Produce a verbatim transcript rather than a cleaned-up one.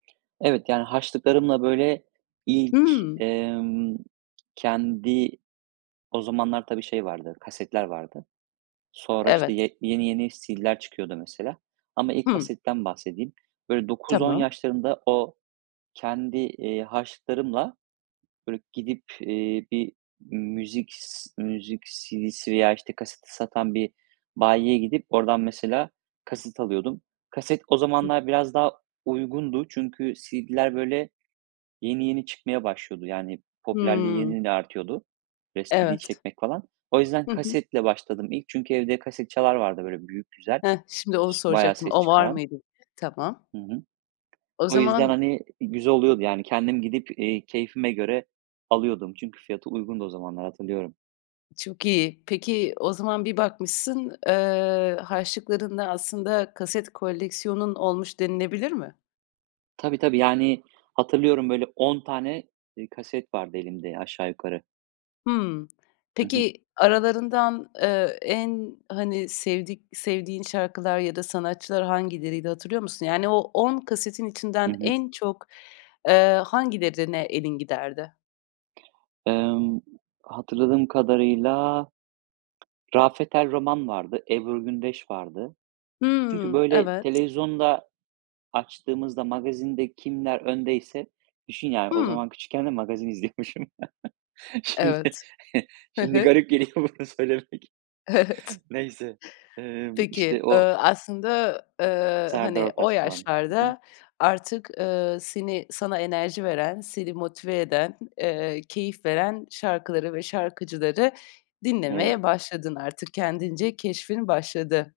Evet. Yani, harçlıklarımla, böyle, ilk, Hımm. ımm, kendi o zamanlar, tabii, şey vardı, kasetler vardı. Sonra, işte, Evet. ye yeni yeni CD'ler çıkıyordu mesela. Ama ilk Hımm. kasetten bahsedeyim. Böyle, dokuz on Tamam. yaşlarında o kendi, iii, harçlıklarımla, böyle, gidip, iii, bir müzik s ııı, müzik CD'si veya, işte, kaseti satan bir bayiye gidip oradan mesela kaset alıyordum. Kaset o Hı. zamanlar biraz daha uygundu. Çünkü CD'ler, böyle, yeni yeni çıkmaya başlıyordu. Yani, popülerliği yeni Hımm. yeni artıyordu. [unintelligible] CD Evet. çekmek falan. O yüzden Hı hı. kasetle başladım ilk. Çünkü evde kaset çalar vardı, böyle, büyük güzel, Heh, şimdi onu iş bayağı soracaktım. ses O var çıkaran. mıydı, diye. Tamam. Hı hı. O O yüzden, zaman hani, güzel oluyordu yani kendim gidip, iii, keyfime göre alıyordum. Çünkü fiyatı uygundu o zamanlar hatırlıyorum. Çok iyi. Peki o zaman bir bakmışsın, eee, harçlıklarınla aslında kaset koleksiyonun olmuş denilebilir mi? Tabii, tabii, yani hatırlıyorum, böyle, on tane, iii, kaset vardı elimde aşağı yukarı. Hımm, Hı hı. peki, aralarından, eee, en, hani, sevdik sevdiğin şarkılar ya da sanatçılar hangileriydi, hatırlıyor musun? Yani, o on kasetin Hı içinden hı. en çok, eee, hangilerine ne elin giderdi? Emm, hatırladığım kadarıyla Rafet El Roman vardı, Ebru Gündeş vardı. Çünkü, Hımm, böyle, evet. televizyonda açtığımızda, magazinde kimler öndeyse Düşün yani o Hımm. zaman küçükken de magazin izliyormuşum. Şimdi Evet. Hı şimdi hı. garip geliyor bunu söylemek. Evet. Neyse, emm, Peki, işte, o ııı, aslında, eee, Serdar hani, o Ortaç falan. Hı hı. yaşlarda artık, ııı, seni sana enerji veren, seni motive eden, eee, keyif veren şarkıları ve şarkıcıları Evet. dinlemeye başladın artık. Kendince keşfin başladı.